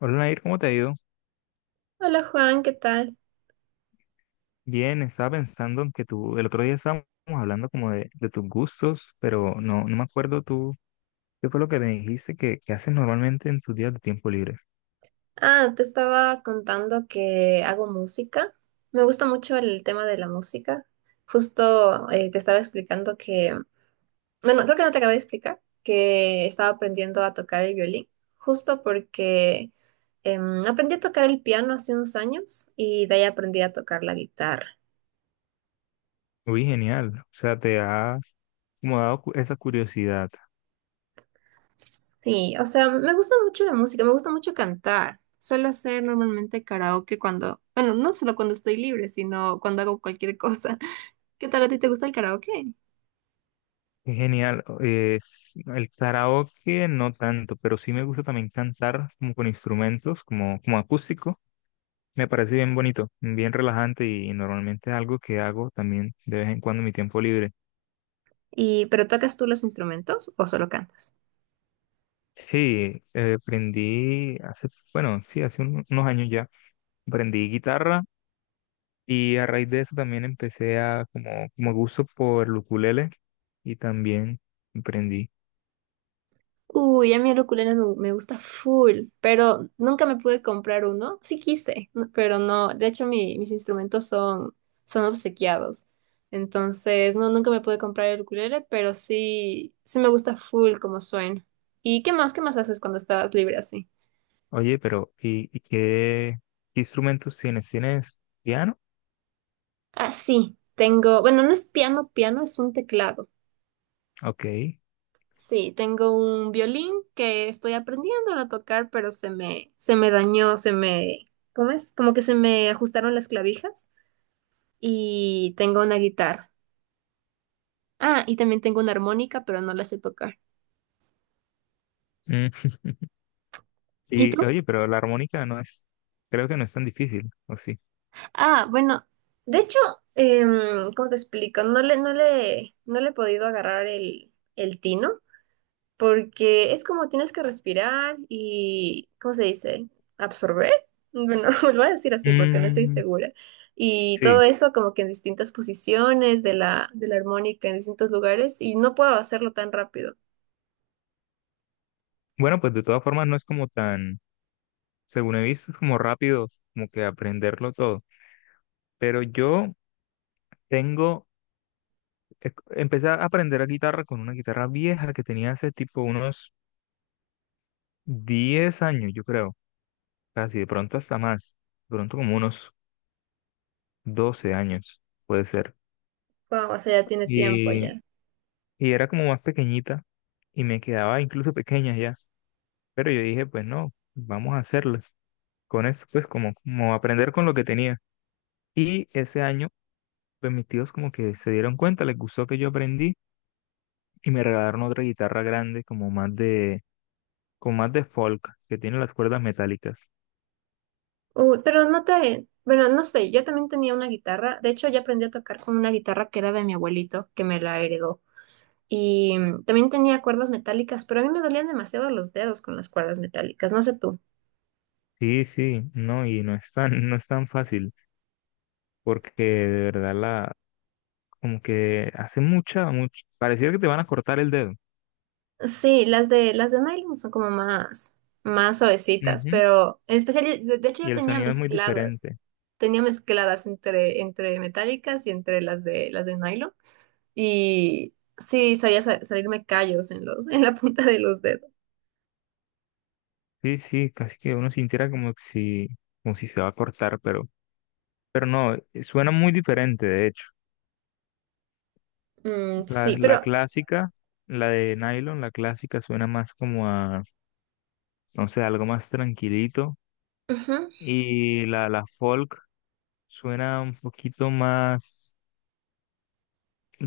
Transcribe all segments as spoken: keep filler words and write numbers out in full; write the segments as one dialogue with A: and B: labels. A: Hola Nair, ¿cómo te ha ido?
B: Hola Juan, ¿qué tal?
A: Bien, estaba pensando en que tú, el otro día estábamos hablando como de, de tus gustos, pero no, no me acuerdo tú, qué fue lo que me dijiste que, que haces normalmente en tus días de tiempo libre.
B: Ah, te estaba contando que hago música. Me gusta mucho el tema de la música. Justo eh, te estaba explicando que, bueno, creo que no te acabé de explicar, que estaba aprendiendo a tocar el violín, justo porque em, aprendí a tocar el piano hace unos años y de ahí aprendí a tocar la guitarra.
A: Uy, genial, o sea, te has como dado cu- esa curiosidad.
B: Sí, o sea, me gusta mucho la música, me gusta mucho cantar. Suelo hacer normalmente karaoke cuando, bueno, no solo cuando estoy libre, sino cuando hago cualquier cosa. ¿Qué tal a ti te gusta el karaoke?
A: Qué genial, es el karaoke no tanto, pero sí me gusta también cantar como con instrumentos, como, como acústico. Me parece bien bonito, bien relajante y normalmente es algo que hago también de vez en cuando en mi tiempo libre.
B: Y ¿pero tocas tú los instrumentos o solo cantas?
A: Sí, eh, aprendí hace, bueno, sí, hace un- unos años ya, aprendí guitarra y a raíz de eso también empecé a como, como gusto por el ukulele y también aprendí.
B: Uy, a mí el ukulele me, me gusta full, pero nunca me pude comprar uno. Sí quise, no- pero no. De hecho, mi- mis instrumentos son, son obsequiados. Entonces, no, nunca me pude comprar el ukulele, pero sí, sí me gusta full como suena. ¿Y qué más? ¿Qué más haces cuando estás libre así?
A: Oye, pero ¿y, y qué, qué instrumentos tienes? ¿Tienes piano?
B: Ah, sí, tengo, bueno, no es piano, piano es un teclado.
A: Ok.
B: Sí, tengo un violín que estoy aprendiendo a tocar, pero se me, se me dañó, se me, ¿cómo es? Como que se me ajustaron las clavijas y tengo una guitarra. Ah, y también tengo una armónica, pero no la sé tocar.
A: Mm,
B: ¿Y
A: Y
B: tú?
A: oye, pero la armónica no es, creo que no es tan difícil, ¿o sí?
B: Ah, bueno, de hecho, em, ¿cómo te explico? No le, no le, no le he podido agarrar el, el tino, porque es como tienes que respirar y, ¿cómo se dice? Absorber. Bueno, lo voy a decir así porque no estoy
A: Mm,
B: segura. Y
A: sí.
B: todo eso como que en distintas posiciones de la, de la armónica, en distintos lugares, y no puedo hacerlo tan rápido.
A: Bueno, pues de todas formas no es como tan, según he visto, es como rápido, como que aprenderlo todo. Pero yo tengo, eh, empecé a aprender a guitarra con una guitarra vieja que tenía hace tipo unos diez años, yo creo, casi de pronto hasta más, de pronto como unos doce años, puede ser.
B: Wow, o sea, ya tiene tiempo
A: Y,
B: ya.
A: y era como más pequeñita y me quedaba incluso pequeña ya, pero yo dije, pues no, vamos a hacerlo. Con eso, pues como, como aprender con lo que tenía. Y ese año, pues mis tíos como que se dieron cuenta, les gustó que yo aprendí y me regalaron otra guitarra grande, como más de, con más de folk, que tiene las cuerdas metálicas.
B: Uh, pero no te, bueno, no sé, yo también tenía una guitarra. De hecho, ya aprendí a tocar con una guitarra que era de mi abuelito, que me la heredó. Y mm, también tenía cuerdas metálicas, pero a mí me dolían demasiado los dedos con las cuerdas metálicas. No sé tú.
A: Sí, sí, no, y no es tan, no es tan fácil, porque de verdad la, como que hace mucha, mucho, pareciera que te van a cortar el dedo.
B: Sí, las de las de nylon son como más, más suavecitas,
A: Ujú,
B: pero en especial, de, de hecho
A: y
B: yo
A: el
B: tenía
A: sonido es muy
B: mezcladas,
A: diferente.
B: tenía mezcladas entre, entre metálicas y entre las de las de nylon. Y sí, sabía sa- salirme callos en los, en la punta de los dedos.
A: Sí, sí, casi que uno sintiera como que si, como si se va a cortar, pero, pero no, eh, suena muy diferente, de hecho.
B: Mm,
A: La,
B: sí,
A: la
B: pero
A: clásica, la de nylon, la clásica suena más como a, no sé, algo más tranquilito.
B: ujú.
A: Y la, la folk suena un poquito más,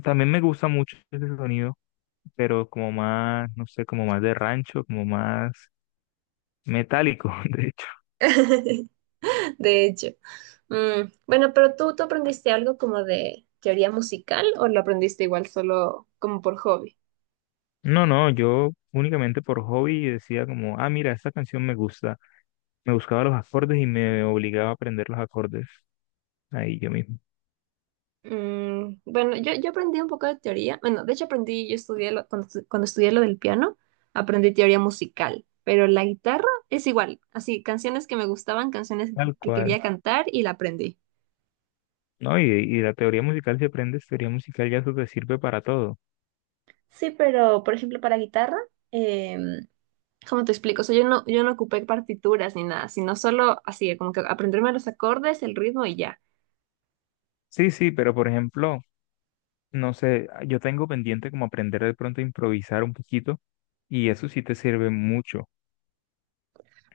A: también me gusta mucho ese sonido, pero como más, no sé, como más de rancho, como más metálico, de hecho.
B: De hecho. Mm, bueno, pero tú, ¿tú aprendiste algo como de teoría musical o lo aprendiste igual solo como por hobby?
A: No, no, yo únicamente por hobby decía como, ah, mira, esta canción me gusta. Me buscaba los acordes y me obligaba a aprender los acordes ahí yo mismo,
B: Mm, bueno, yo, yo aprendí un poco de teoría. Bueno, de hecho aprendí, yo estudié lo- cuando, estu- cuando estudié lo del piano, aprendí teoría musical, pero la guitarra es igual, así, canciones que me gustaban, canciones que,
A: tal
B: que
A: cual.
B: quería cantar y la aprendí.
A: No, y, y la teoría musical, si aprendes teoría musical, ya eso te sirve para todo.
B: Sí, pero por ejemplo para guitarra, em, ¿cómo te explico? O sea, yo no, yo no ocupé partituras ni nada, sino solo así, como que aprenderme los acordes, el ritmo y ya.
A: Sí, sí, pero por ejemplo, no sé, ah, yo tengo pendiente como aprender de pronto a improvisar un poquito y eso sí te sirve mucho.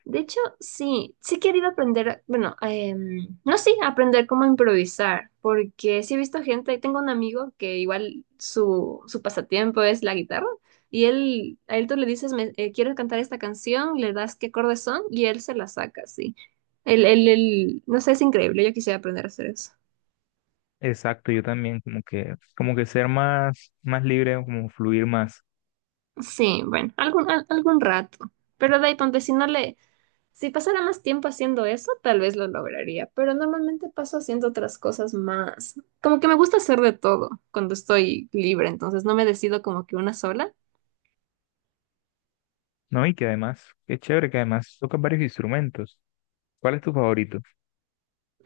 B: De hecho, sí, sí he querido aprender, bueno, em, no sí, aprender cómo improvisar, porque sí he visto gente, tengo un amigo que igual su, su pasatiempo es la guitarra, y él, a él tú le dices, me, eh, quiero cantar esta canción, le das qué acordes son, y él se la saca, sí. Él, él, él- no sé, es increíble, yo quisiera aprender a hacer eso.
A: Exacto, yo también como que como que ser más más libre, como fluir más,
B: Sí, bueno, algún, al- algún rato. Pero de ahí ponte, si no le, si pasara más tiempo haciendo eso, tal vez lo lograría, pero normalmente paso haciendo otras cosas más. Como que me gusta hacer de todo cuando estoy libre, entonces no me decido como que una sola.
A: ¿no? Y que además, qué chévere que además tocas varios instrumentos. ¿Cuál es tu favorito?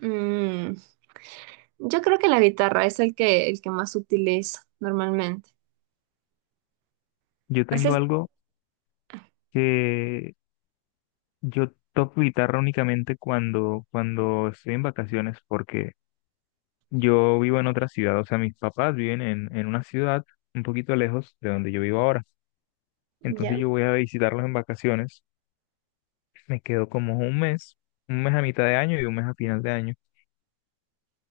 B: Mm, yo creo que la guitarra es el que, el que más utilizo normalmente.
A: Yo
B: Así
A: tengo
B: es.
A: algo que yo toco guitarra únicamente cuando cuando estoy en vacaciones porque yo vivo en otra ciudad, o sea, mis papás viven en en una ciudad un poquito lejos de donde yo vivo ahora. Entonces
B: Ya.
A: yo voy a visitarlos en vacaciones. Me quedo como un mes, un mes a mitad de año y un mes a final de año.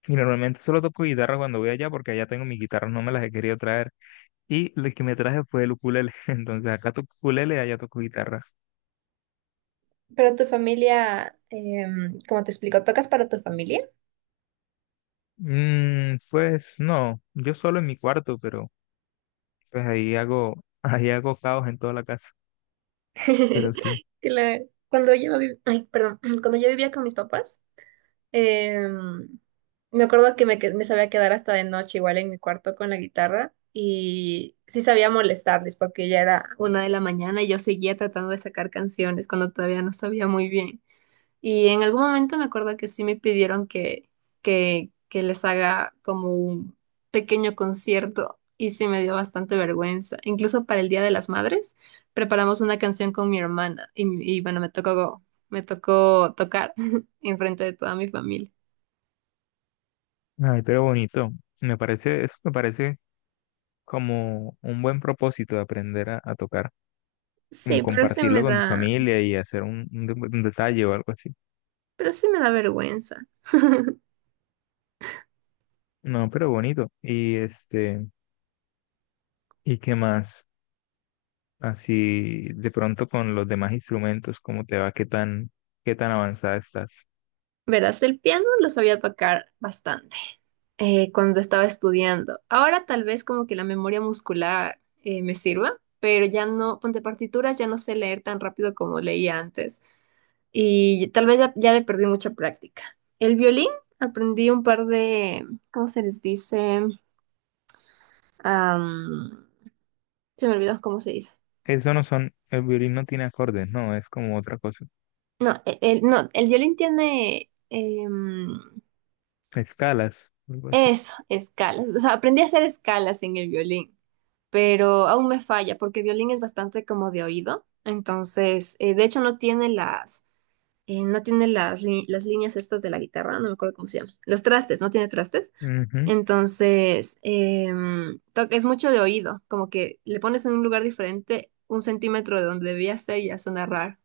A: Y normalmente solo toco guitarra cuando voy allá porque allá tengo mis guitarras, no me las he querido traer. Y lo que me traje fue el ukulele. Entonces acá toco ukulele, allá toco guitarra.
B: Pero tu familia, em, como te explico, ¿tocas para tu familia?
A: Mm, pues no, yo solo en mi cuarto, pero pues ahí hago, ahí hago caos en toda la casa. Pero sí,
B: que la- Cuando yo vivía, ay, perdón, cuando yo vivía con mis papás, Em, me acuerdo que me, que- me sabía quedar hasta de noche igual en mi cuarto con la guitarra y sí sabía molestarles porque ya era una de la mañana y yo seguía tratando de sacar canciones cuando todavía no sabía muy bien. Y en algún momento me acuerdo que sí me pidieron que, que, que les haga como un pequeño concierto y sí me dio bastante vergüenza. Incluso para el Día de las Madres preparamos una canción con mi hermana y, y bueno, me tocó, me tocó tocar enfrente de toda mi familia.
A: ay, pero bonito. Me parece, eso me parece como un buen propósito de aprender a, a tocar, como
B: Sí, pero sí
A: compartirlo
B: me
A: con tu
B: da,
A: familia y hacer un un de- un detalle o algo así.
B: pero sí me da vergüenza.
A: No, pero bonito. Y este, ¿y qué más? Así de pronto con los demás instrumentos, ¿cómo te va? ¿Qué tan, qué tan avanzada estás?
B: Verás, el piano lo sabía tocar bastante eh, cuando estaba estudiando. Ahora tal vez como que la memoria muscular eh, me sirva, pero ya no, ponte partituras, ya no sé leer tan rápido como leía antes y tal vez ya, ya le perdí mucha práctica. El violín aprendí un par de, ¿cómo se les dice? Am, Se me olvidó cómo se dice.
A: Eso no son, el violín no tiene acordes, no, es como otra cosa.
B: No, e- el, no, el violín tiene... em,
A: Escalas, algo así.
B: Eso, escalas. O sea, aprendí a hacer escalas en el violín, pero aún me falla porque el violín es bastante como de oído. Entonces, eh, de hecho, no tiene las, eh, no tiene las, li- las líneas estas de la guitarra, no me acuerdo cómo se llama. Los trastes, no tiene trastes.
A: Ujú.
B: Entonces, em, to- es mucho de oído, como que le pones en un lugar diferente un centímetro de donde debía ser y ya suena raro.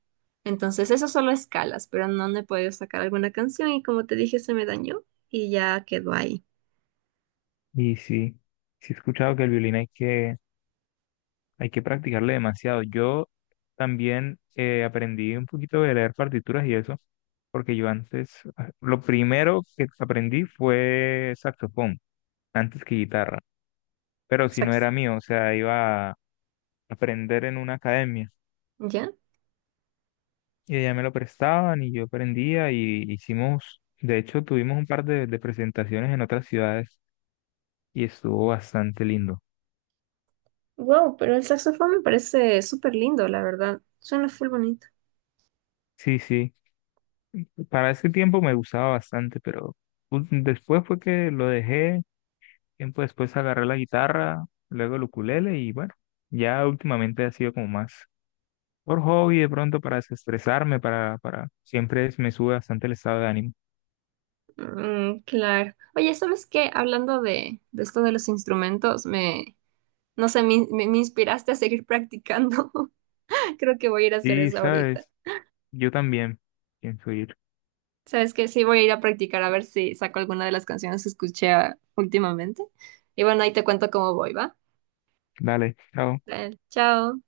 B: Entonces, eso solo escalas, pero no me he podido sacar alguna canción y como te dije, se me dañó y ya quedó ahí.
A: Y sí, sí he escuchado que el violín hay que, hay que practicarle demasiado. Yo también eh, aprendí un poquito de leer partituras y eso, porque yo antes, ah, lo primero que aprendí fue saxofón, antes que guitarra. Pero si no era mío, o sea, iba a aprender en una academia
B: ¿Ya?
A: y ella me lo prestaban y yo aprendía y hicimos, de hecho, tuvimos un par de, de presentaciones en otras ciudades y estuvo bastante lindo.
B: Wow, pero el saxofón me parece súper lindo, la verdad. Suena full bonito.
A: Sí, sí, para ese tiempo me gustaba bastante, pero u- después fue que lo dejé, tiempo después agarré la guitarra, luego el ukulele y bueno, ya últimamente ha sido como más por hobby de pronto para desestresarme, para, para, siempre es- me sube bastante el estado de ánimo.
B: Mm, claro. Oye, ¿sabes qué? Hablando de, de esto de los instrumentos, me, no sé, me, me- me inspiraste a seguir practicando. Creo que voy a ir a hacer
A: Sí,
B: eso ahorita.
A: sabes. Yo también pienso ir.
B: ¿Sabes qué? Sí, voy a ir a practicar a ver si saco alguna de las canciones que escuché ah, últimamente. Y bueno, ahí te cuento cómo voy, ¿va?
A: Dale, chao.
B: Dale, chao.